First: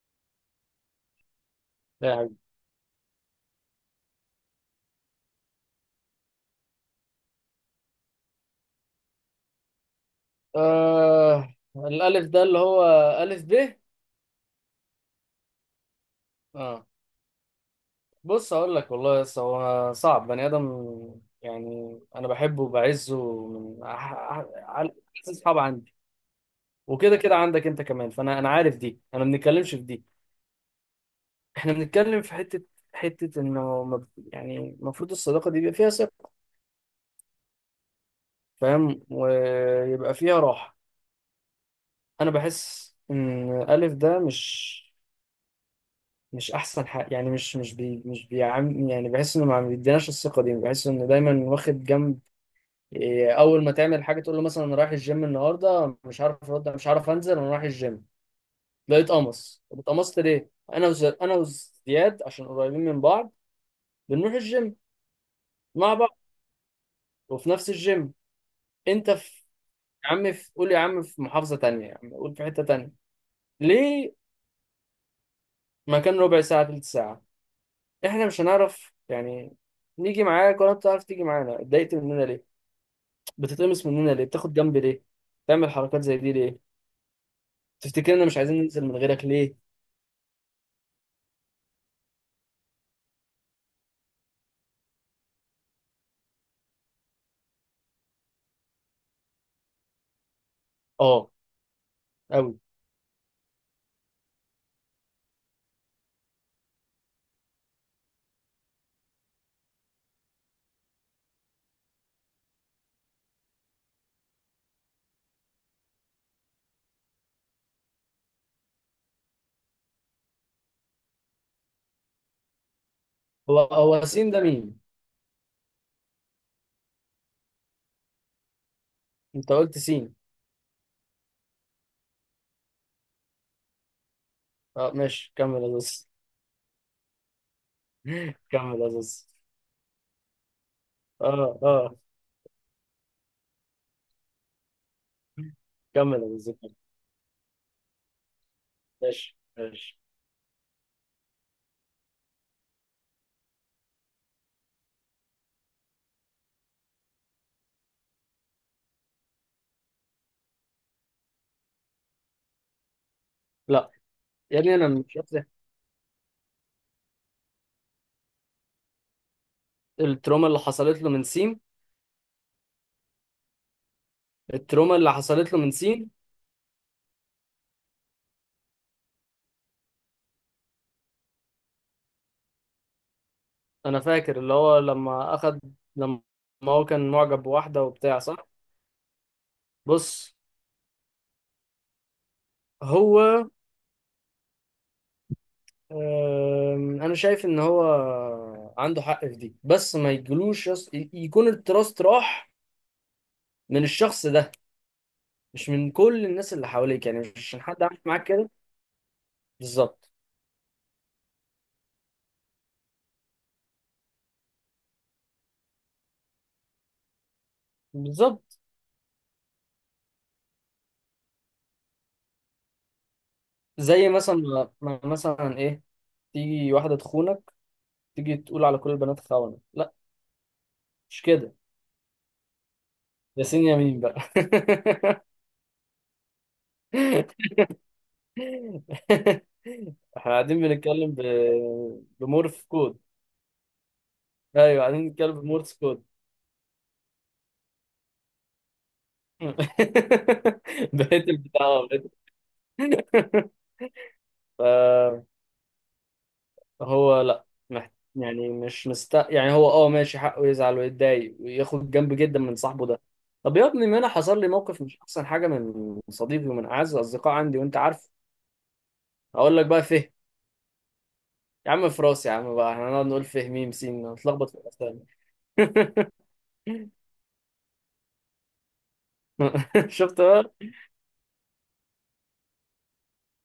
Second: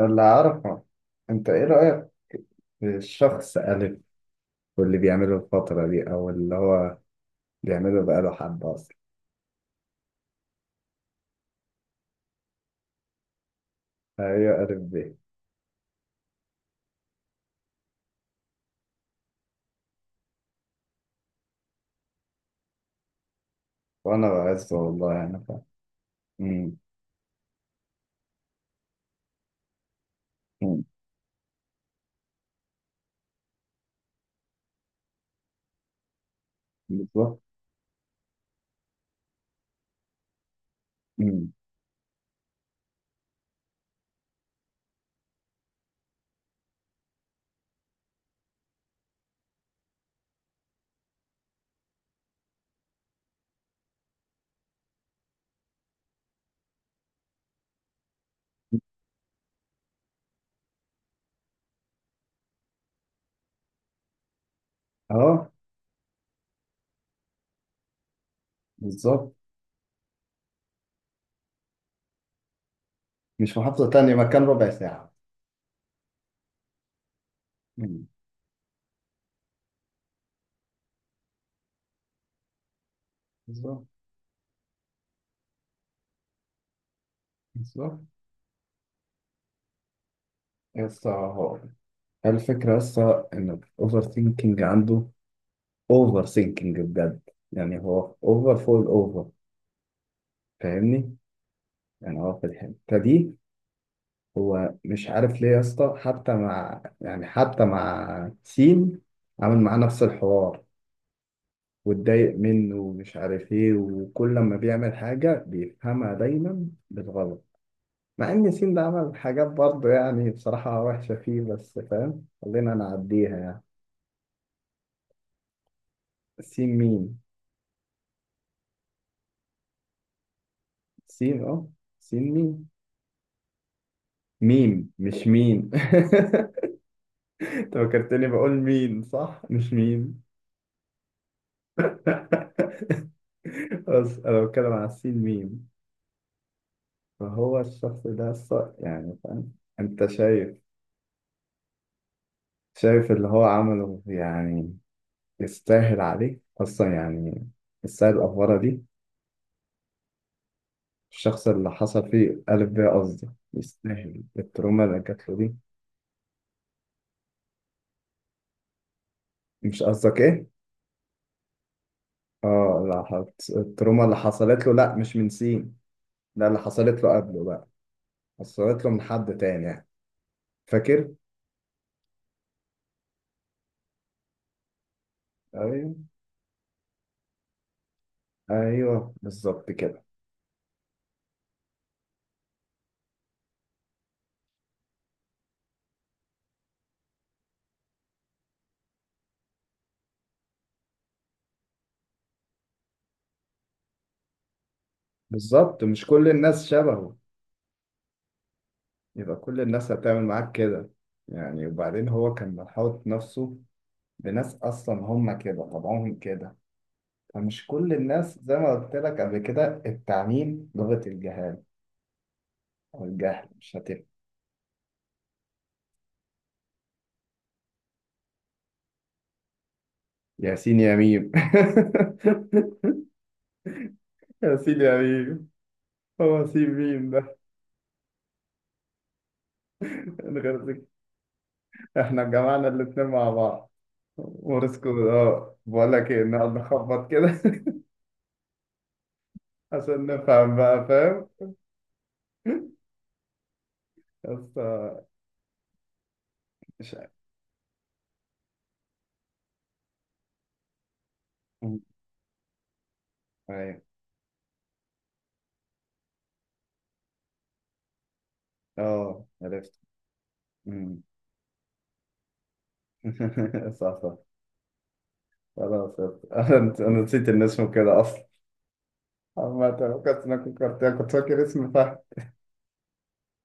اللي أعرفه، أنت إيه رأيك لاعب. في الشخص ألف واللي بيعمله الفترة دي أو اللي هو بيعمله بقاله حبة أصلا. الألف ده اللي هو ألف ب. أيوة ألف ب. آه بص أقول لك والله، بس هو صعب بني آدم. يعني أنا بحبه وبعزه من وأنا بعزه أعز والله يعني أصحاب فاهم. عندي، أمم، وكده كده عندك أنت كمان، فأنا عارف دي، أنا ما بنتكلمش في دي. أمم، إحنا بنتكلم في حتة إنه يعني المفروض الصداقة دي يبقى فيها ثقة. بالظبط. فاهم؟ ويبقى فيها راحة. أمم، أنا بحس إن ألف ده مش احسن حاجه، يعني مش مش بي مش بيعم يعني بحس انه ما بيديناش الثقه دي، بحس انه دايما واخد جنب. إيه، اول ما تعمل حاجه تقول له مثلا انا رايح الجيم النهارده، مش عارف ارد، مش عارف انزل، انا رايح الجيم تلاقيه اتقمص. طب اتقمصت ليه؟ انا وزياد عشان قريبين من بعض بنروح الجيم أه. مع بعض، وفي نفس الجيم انت بالظبط. في. يا عم في، قول يا عم في محافظه تانية، يا عم قول في حته تانية مش محافظة تانية، ليه؟ مكان ربع ساعة. مكان ربع ساعه، تلت ساعه، أمم، احنا مش هنعرف يعني نيجي معاك ولا بتعرف تيجي معانا؟ اتضايقت مننا ليه؟ بتتقمص بالظبط. مننا ليه؟ بتاخد جنب ليه؟ بتعمل حركات زي دي ليه؟ بالظبط. تفتكرنا مش عايزين ننزل من غيرك ليه؟ يسطا، هو الفكرة يسطا إن الأوفر ثينكينج عنده. أوفر ثينكينج بجد، يعني هو أوفر فوق الأوفر. فاهمني؟ اه، يعني هو في قوي. الحتة دي هو مش عارف ليه يا اسطى، حتى مع يعني حتى مع سين، عامل معاه نفس الحوار واتضايق منه ومش عارف ايه، وكل لما بيعمل حاجة بيفهمها دايما بالغلط. مع ان سين ده عمل حاجات برضه يعني بصراحة وحشة فيه، بس فاهم خلينا نعديها هو يعني. هو سين ده مين؟ سين مين؟ انت قلت سين. سين اه. سين مين؟ ميم اه مش ماشي، كمل يا مين. زوز. انت فكرتني بقول كمل يا مين، زوز. صح مش مين. اه اه. بس انا بتكلم على السين ميم. كمل يا زوز، كمل. فهو الشخص ده يعني ماشي فاهم، ماشي. انت شايف؟ شايف اللي هو عمله يعني؟ يستاهل عليه اصلا يعني؟ يستاهل الافوره دي؟ الشخص اللي حصل فيه ألف ب قصدي، لا يستاهل يا ابني، التروما انا اللي مش جات له فاكر دي؟ مش قصدك ايه؟ التروما اللي حصلت له من سين. اه لا، التروما اللي حصلت له لا التروما اللي مش من حصلت له من سين. سين. لا اللي حصلت له قبله بقى، حصلت له من حد تاني يعني، فاكر؟ انا فاكر اللي هو لما اخد، ايوه. لما هو كان معجب بواحده وبتاع، صح. ايوه بالظبط كده. بص هو، انا شايف ان هو عنده حق في دي، بس ما يجلوش يكون التراست راح من الشخص ده، مش بالظبط، من مش كل كل الناس الناس اللي حواليك. شبهه. يعني مش عشان حد عامل معاك كده. يبقى كل الناس بالظبط. هتعمل معاك كده يعني؟ وبعدين هو كان محاوط نفسه بناس أصلا هم كده، طبعهم كده. فمش كل الناس زي بالظبط. ما قلت لك قبل كده، التعميم لغة الجهال أو الجهل، مش هتفهم. زي مثلا مثلا ايه، تيجي واحده تخونك، تيجي تقول على كل البنات خونه؟ لا، ياسين يا مش ميم. كده. ياسين يمين بقى. ياسين يا ميم، هو سين ميم ده احنا من غير قاعدين ذكر، بنتكلم احنا بمورف جمعنا كود. الاتنين مع بعض. ايوه، ورسكو، قاعدين بنتكلم اه بمورس بقول كود. لك ايه، نقعد نخبط كده. عشان نفهم بقى، بقيت فاهم؟ البتاع بقيت. بس مش عارف. فهو لا، مح- يعني مش مست، يعني هو اه ماشي حقه يزعل ويتضايق وياخد جنب جدا من صاحبه ده. طب يا ايوه. ابني، ما انا حصل لي موقف مش احسن حاجه من صديقي ومن اعز الاصدقاء عندي، وانت عارف. اه هقول لك عرفت. بقى، فهم. مم. يا عم في راسي يا عم، بقى احنا هنقعد نقول فيه ميم صح سين، صح، نتلخبط في الاسامي. خلاص عرفت. انا نسيت ان اسمه كده اصلا. عامة شفت كنت، انا بقى. فكرت، كنت فاكر اسم فهد.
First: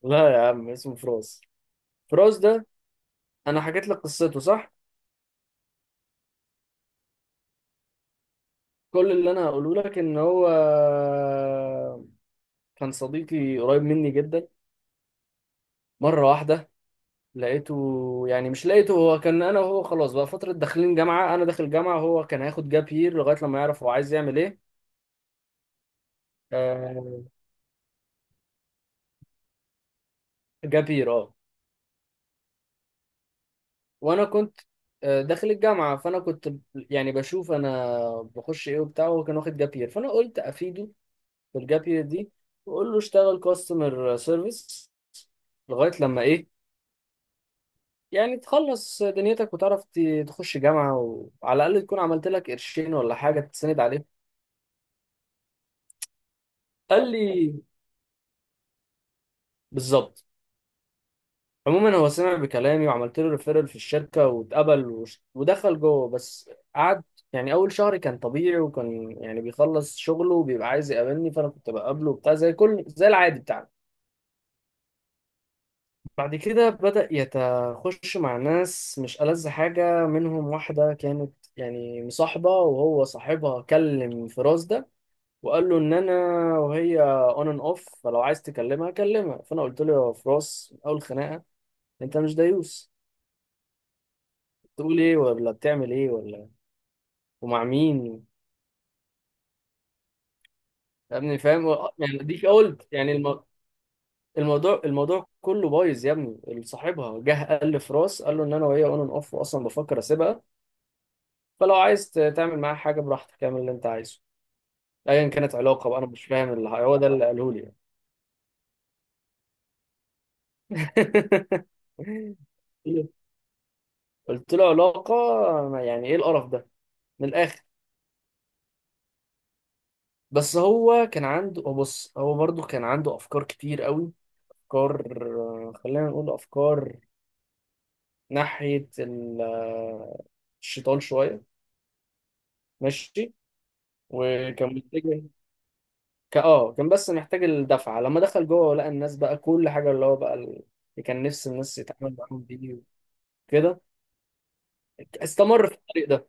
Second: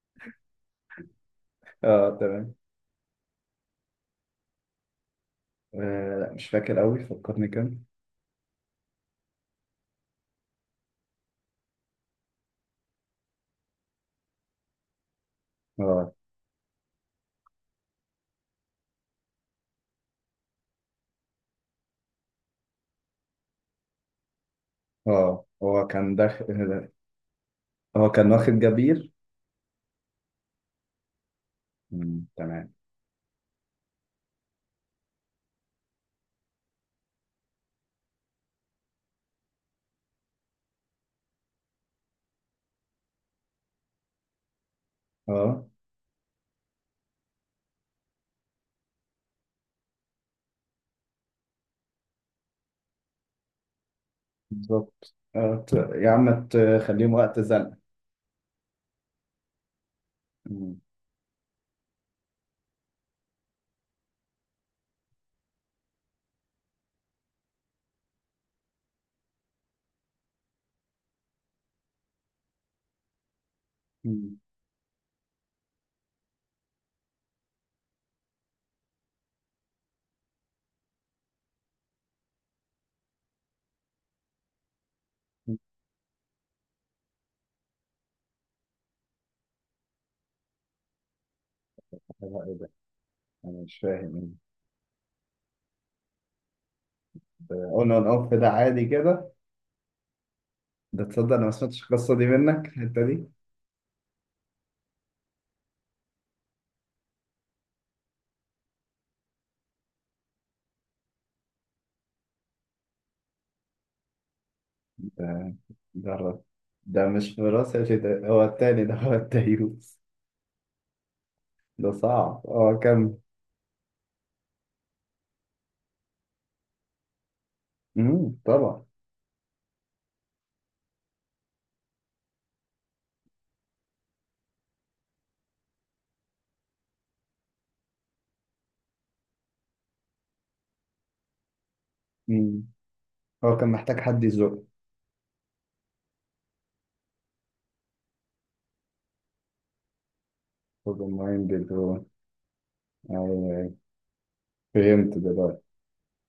لا يا عم، اسمه فراس. اه فراس تمام. ده انا حكيت لك قصته، صح؟ آه لا مش فاكر قوي، فكرني كان. كل اللي انا هقوله لك ان هو كان صديقي قريب مني جدا. اه. مرة واحدة لقيته، يعني مش لقيته، هو كان، أنا وهو خلاص بقى فترة داخلين جامعة، أنا داخل جامعة وهو كان هياخد جاب يير لغاية لما يعرف هو عايز يعمل إيه. اه هو كان داخل. آه، هو كان واخد جبير. جاب يير أه. مم. تمام. وأنا كنت، آه، داخل الجامعة، فأنا كنت يعني بشوف أنا بخش إيه وبتاع، وهو كان واخد جاب يير، فأنا قلت أفيده بالجاب يير دي، وأقول له اشتغل كاستمر سيرفيس اه. لغاية لما إيه، يعني تخلص دنيتك وتعرف تخش جامعة، وعلى الأقل تكون عملت لك قرشين ولا حاجة تسند عليهم. بالظبط. اه يا عم قال تخليهم وقت لي زنقة. بالظبط. مم. عموما هو سمع بكلامي، وعملت له ريفيرال في الشركه واتقبل ودخل جوه. بس قعد يعني اول شهر كان طبيعي، وكان يعني بيخلص شغله وبيبقى عايز يقابلني، فانا كنت بقابله وبتاع زي كل، زي العادي بتاعنا. مم. بعد كده بدأ يتخش مع ناس مش ألذ حاجة منهم. واحدة كانت يعني مصاحبة، وهو صاحبها كلم فراس ده وقال له ان انا، وهي اون اند اوف، فلو عايز تكلمها كلمها. فانا قلت له يا فراس، من اول خناقة، انت مش لا، ايه ده؟ دايوس. انا مش فاهم. بتقول ايه ولا بتعمل ايه ولا، ومع اون اون مين؟ اوف ده on and off ده عادي كده. ده يا تصدق ابني انا ما فاهم؟ سمعتش القصة يعني دي ديك منك، قلت الحتة يعني دي. الموضوع كله بايظ يا ابني. صاحبها جه قال لي في راس، قال له ان انا وهي اون اند اوف، واصلا بفكر اسيبها، فلو عايز تعمل معاها حاجه براحتك اعمل اللي انت عايزه، ايا كانت تمام. علاقه بقى. انا مش جرب. فاهم اللي هو ده ده اللي مش في قاله لي يعني. راسي يا شيخ، ده هو التاني، ده هو التيوس. ده صعب. هو كان. قلت له علاقه؟ يعني ايه القرف ده من الاخر؟ مم. طبعا. بس هو كان عنده، هو بص، هو برضه كان عنده افكار كتير قوي. أفكار، خلينا نقول أفكار ناحية الشيطان شوية. مم. ماشي. هو كان محتاج حد يزق. وكان محتاج، كان بس محتاج الدفعة. لما دخل جوه لقى الناس بقى كل حاجة اللي هو بقى اللي هو كان معين نفس الناس بالدرون. يتعامل معاهم بيه أيوة أيوة. كده. فهمت دلوقتي. استمر في الطريق ده.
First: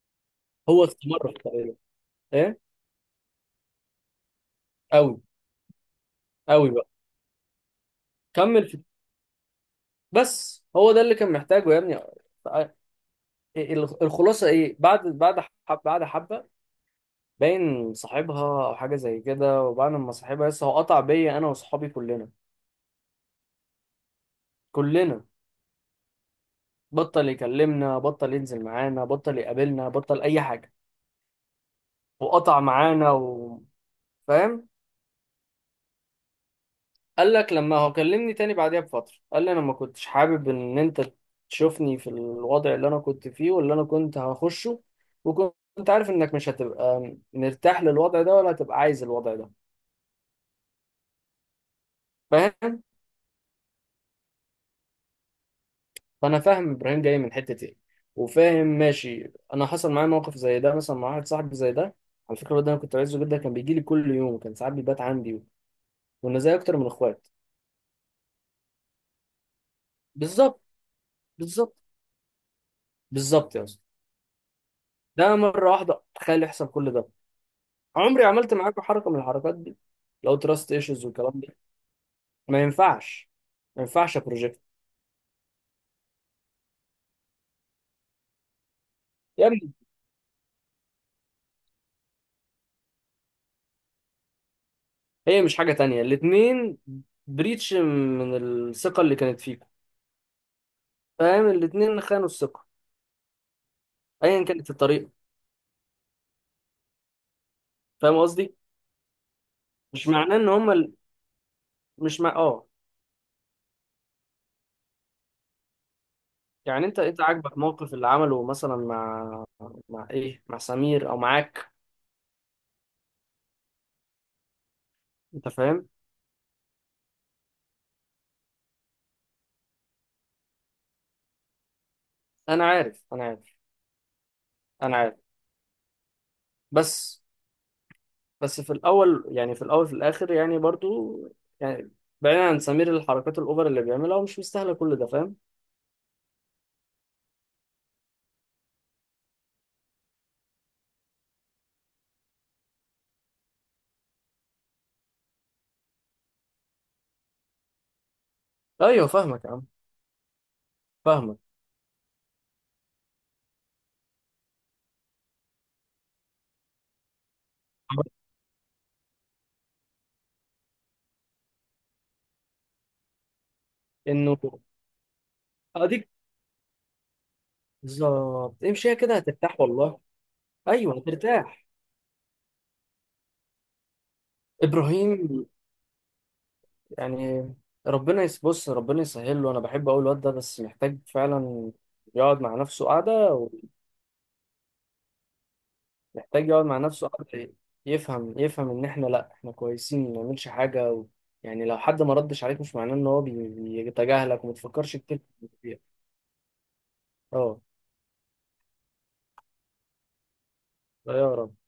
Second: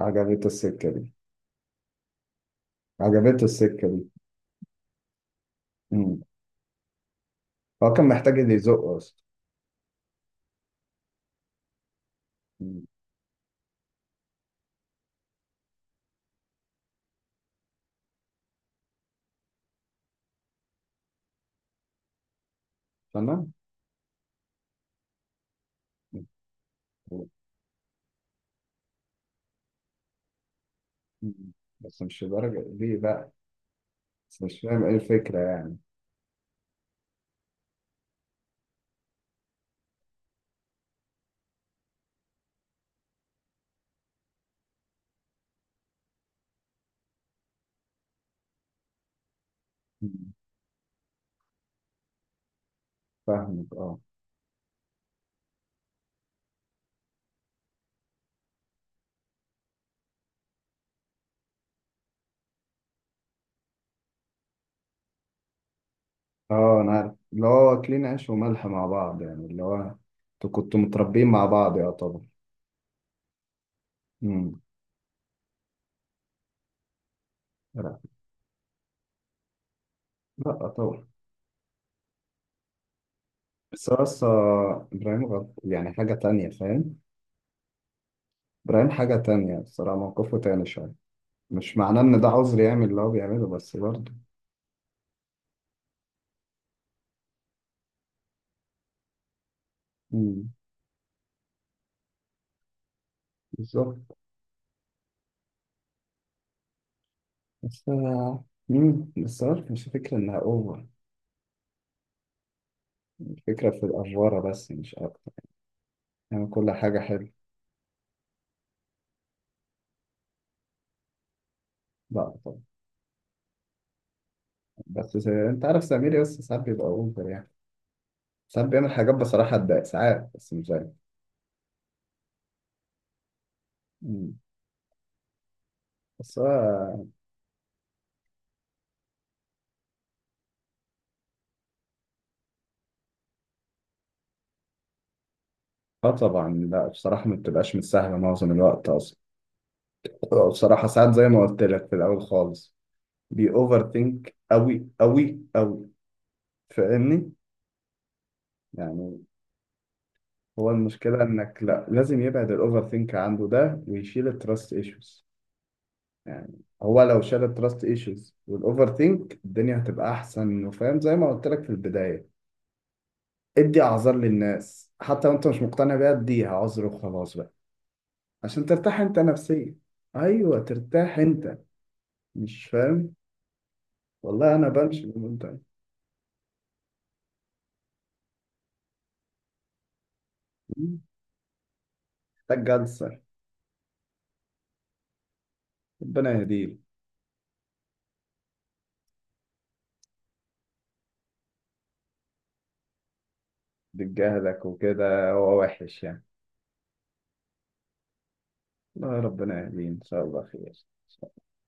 عجبته هو السكة دي. استمر في الطريق ده، ايه، عجبته السكة دي. قوي. مم. قوي بقى. هو كان محتاج اللي كمل في. يزقه أصلا. بس هو ده اللي كان محتاجه يا ابني. مم. الخلاصة ايه، بعد حبة باين صاحبها او حاجه زي كده، وبعد ما صاحبها لسه، هو قطع بيا انا واصحابي كلنا. تمام. كلنا. بطل يكلمنا، بطل ينزل معانا، بطل يقابلنا، بطل اي حاجه. مم. بس مش وقطع لدرجة ليه معانا بقى. و... بس مش فاهم؟ فاهم إيه الفكرة يعني. قال لك، لما هو كلمني تاني بعديها بفتره قال لي انا ما كنتش حابب ان انت تشوفني في الوضع اللي انا كنت فيه واللي انا كنت هخشه، وكنت عارف انك مش هتبقى مرتاح للوضع ده ولا هتبقى عايز الوضع ده. مم. فاهم؟ فاهمك أه. فانا فاهم ابراهيم جاي من حته ايه، وفاهم، ماشي، انا حصل معايا موقف زي ده مثلا، مع واحد صاحبي زي ده. على فكره الواد ده انا كنت عايزه جدا، كان بيجي لي كل يوم، كان ساعات بيبات عندي، وانا زي اكتر اه من انا عارف، اخوات. اللي هو اكلين عيش وملح مع بعض يعني، اللي هو انتوا بالظبط. كنتوا متربيين مع بالظبط بعض يا طبعا. بالظبط يا اسطى. امم. ده مره واحده تخيل يحصل كل ده. لا. عمري عملت معاك حركه من الحركات دي؟ لو لا تراست ايشوز طبعا. والكلام ده، ما ينفعش. ما بس هو ينفعش يا أصلا بروجكت. ابراهيم غلط يعني، حاجة تانية فاهم. ابراهيم حاجة يا تانية، ابني الصراحة موقفه تاني شوية. مش معناه ان ده عذر يعمل اللي هو بيعمله، بس برضه. هي مش حاجه تانية، الاتنين بريتش من الثقه اللي كانت فيكم. امم. فاهم؟ الاتنين خانوا الثقه، بالظبط. ايا كانت الطريقه. بس فاهم آه، قصدي؟ امم. بس عارف مش مش فكرة معناه انها ان هم اوفر، مش مع، اه، الفكرة في الافوارة بس مش اكتر. يعني كل يعني حاجة انت حلوة. عاجبك موقف اللي عمله مثلا مع، مع ايه، مع سمير او معاك؟ لا طبعا. انت انت عارف فاهم. سمير يس ساعات بيبقى اوفر يعني، ساعات بيعمل حاجات بصراحة تضايق ساعات، بس مش دايما. انا عارف، انا عارف، مم. انا عارف. بس هو. بس بس في الاول يعني، في الاول في الاخر يعني برضو، يعني بعيدا عن سمير، الحركات الاوفر اللي بيعملها هو مش مستاهله كل ده، فاهم؟ اه طبعا، لا بصراحة ما بتبقاش مش سهلة معظم الوقت أصلا. هو بصراحة ساعات زي ما قلت لك في الأول خالص بي أوفر ثينك أوي أوي أوي. فاهمني؟ ايوه يعني فاهمك يا عم. هو المشكلة فاهمك إنك، لا لازم يبعد الأوفر ثينك عنده ده ويشيل التراست إيشوز. يعني هو لو شال التراست إيشوز والأوفر ثينك الدنيا هتبقى أحسن، وفاهم زي ما قلت لك في البداية، ادي أعذار انه للناس حتى وأنت مش مقتنع اديك، بيها، اديها عذر وخلاص بقى. بالظبط، عشان امشيها ترتاح كده انت هترتاح نفسيا. والله. ايوه ايوه ترتاح انت. هترتاح. مش فاهم. والله انا بمشي ابراهيم بالمنتهى. يعني، ربنا بص ربنا يسهل له. انا بحب اقول الواد ده بس محتاج فعلا يقعد مع محتاج نفسه جلسه. قعده. ربنا ومحتاج يقعد مع يهديك. نفسه قعده، يفهم، يفهم ان احنا لا، احنا كويسين ما نعملش حاجه و... يعني لو حد ما ردش عليك، مش معناه ان هو بيتجاهلك وما بجهدك تفكرش كتير وكده هو فيها. وحش يعني. اه. الله ربنا يهديه ان شاء الله خير. لا يا رب.